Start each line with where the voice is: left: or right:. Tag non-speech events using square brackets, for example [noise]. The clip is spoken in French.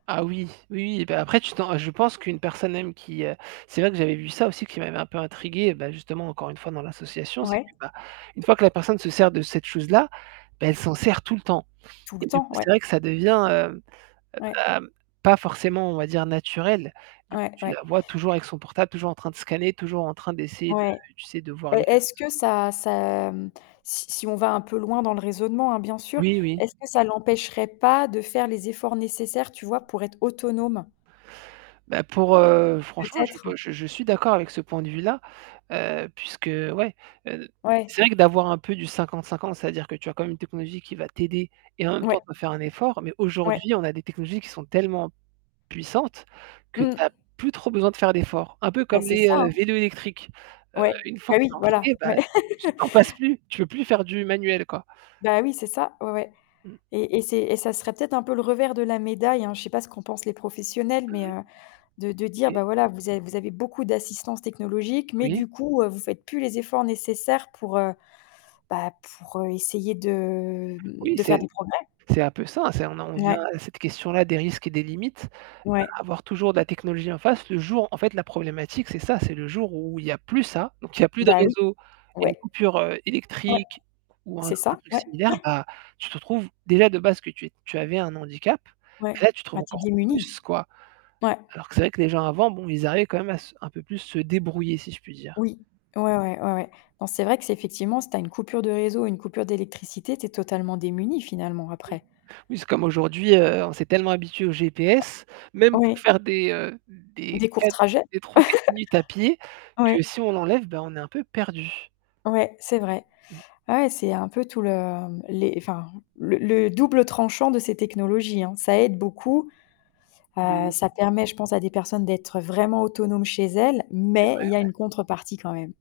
right: Ah oui, oui, oui. Bah, après tu t'en re je pense qu'une personne même qui, heu c'est vrai que j'avais vu ça aussi qui m'avait un peu intriguée, bah justement encore une fois dans l'association, c'est que,
left: Ouais.
right: bah, une fois que la personne se sert de cette chose-là, beh elle s'en sert tout le temps.
left: Tout le
right: Et du
left: temps,
right: coup,
left: ouais.
right: c'est vrai que ça devient, heu,
left: Ouais.
right: hem, pas forcément, on va dire naturel. Du coup,
left: Ouais,
right: tu
left: ouais.
right: la vois toujours avec son portable, toujours en train de scanner, toujours en train d'essayer de,
left: Ouais.
right: tu sais, de voir
left: Et
right: les
left: est-ce
right: choses.
left: que ça ça, mmh si si on va un peu loin dans le raisonnement hein, bien sûr,
right: Oui, oui.
left: est-ce que ça l'empêcherait pas de faire les efforts nécessaires, tu vois, pour être autonome?
right: Bah pour, heu franchement, je
left: Peut-être.
right: peux je je suis d'accord avec ce point de vue-là, heu, puisque, ouais, heu
left: Ouais.
right: c'est vrai que d'avoir un peu du 50-50, c'est-à-dire que tu as quand même une technologie qui va t'aider et en même temps
left: Ouais.
right: il faut faire un effort. Mais
left: Ouais.
right: aujourd'hui, on a des technologies qui sont tellement puissantes que tu as
left: Mmh.
right: plus trop besoin de faire d'effort. Un peu
left: Bah,
right: comme
left: c'est
right: les,
left: ça,
right: heu,
left: hein.
right: vélos électriques. Heu,
left: Ouais.
right: une fois
left: Bah
right: que
left: oui,
right: t'en
left: voilà.
right: fais, bah,
left: Ouais.
right: tu
left: [laughs]
right: t'en passes plus, tu veux plus faire du manuel quoi.
left: Bah oui, c'est ça. Ouais, ouais.
right: Mmh.
left: Et et c'est et ça serait peut-être un peu le revers de la médaille, hein. Je sais pas ce qu'en pensent les professionnels, mais
right: Mmh mh.
left: heu, de de dire:
right: OK.
left: «Bah voilà, vous a vous avez beaucoup d'assistance technologique, mais
right: Oui.
left: du coup, heu, vous faites plus les efforts nécessaires pour, heu, bah pour, heu, essayer de, mmh,
right: Oui,
left: de faire
right: c'est
left: des progrès».
right: c'est un peu ça. C'est on a on vient
left: Ouais.
right: à cette question-là des risques et des limites,
left: Ouais.
right: avoir toujours de la technologie en face le jour en fait la problématique, c'est ça, c'est le jour où il y a plus ça, donc il y a plus de
left: Bah oui.
right: réseau et
left: Ouais.
right: coupure, heu,
left: Ouais.
right: électrique ou un
left: C'est
right: autre
left: ça.
right: truc
left: Ouais.
right: similaire,
left: Ouais.
right: bah, tu te trouves déjà de base que tu es tu avais un handicap,
left: Ouais.
right: là tu trouves
left: Bah, tu es
right: encore
left: démunie.
right: plus quoi,
left: Ouais.
right: alors que c'est vrai que les gens avant, bon, ils arrivaient quand même à s un peu plus se débrouiller, si je puis dire.
left: Oui. Ouais, ouais. Ouais, ouais. Donc c'est vrai que c'est effectivement, si tu as une coupure de réseau, une coupure d'électricité, tu es totalement démunie finalement après.
right: Oui, c'est comme aujourd'hui, heu, on s'est tellement habitué au GPS, même pour
left: Oui.
right: faire des, heu, des
left: Des courts
right: 4
left: trajets?
right: des 3-4 minutes à pied
left: [chuckles] Ouais.
right: que si on l'enlève, bah on est un peu perdu.
left: Ouais, c'est vrai.
right: Mmh.
left: Ouais, c'est un peu tout le, mmh, les, enfin, le le double tranchant de ces technologies hein. Ça aide beaucoup. Bah,
right: Oui.
left: ça permet, je pense, à des personnes d'être vraiment autonomes chez elles,
right: C'est
left: mais
right: vrai,
left: il y a
right: ouais.
left: une contrepartie quand même.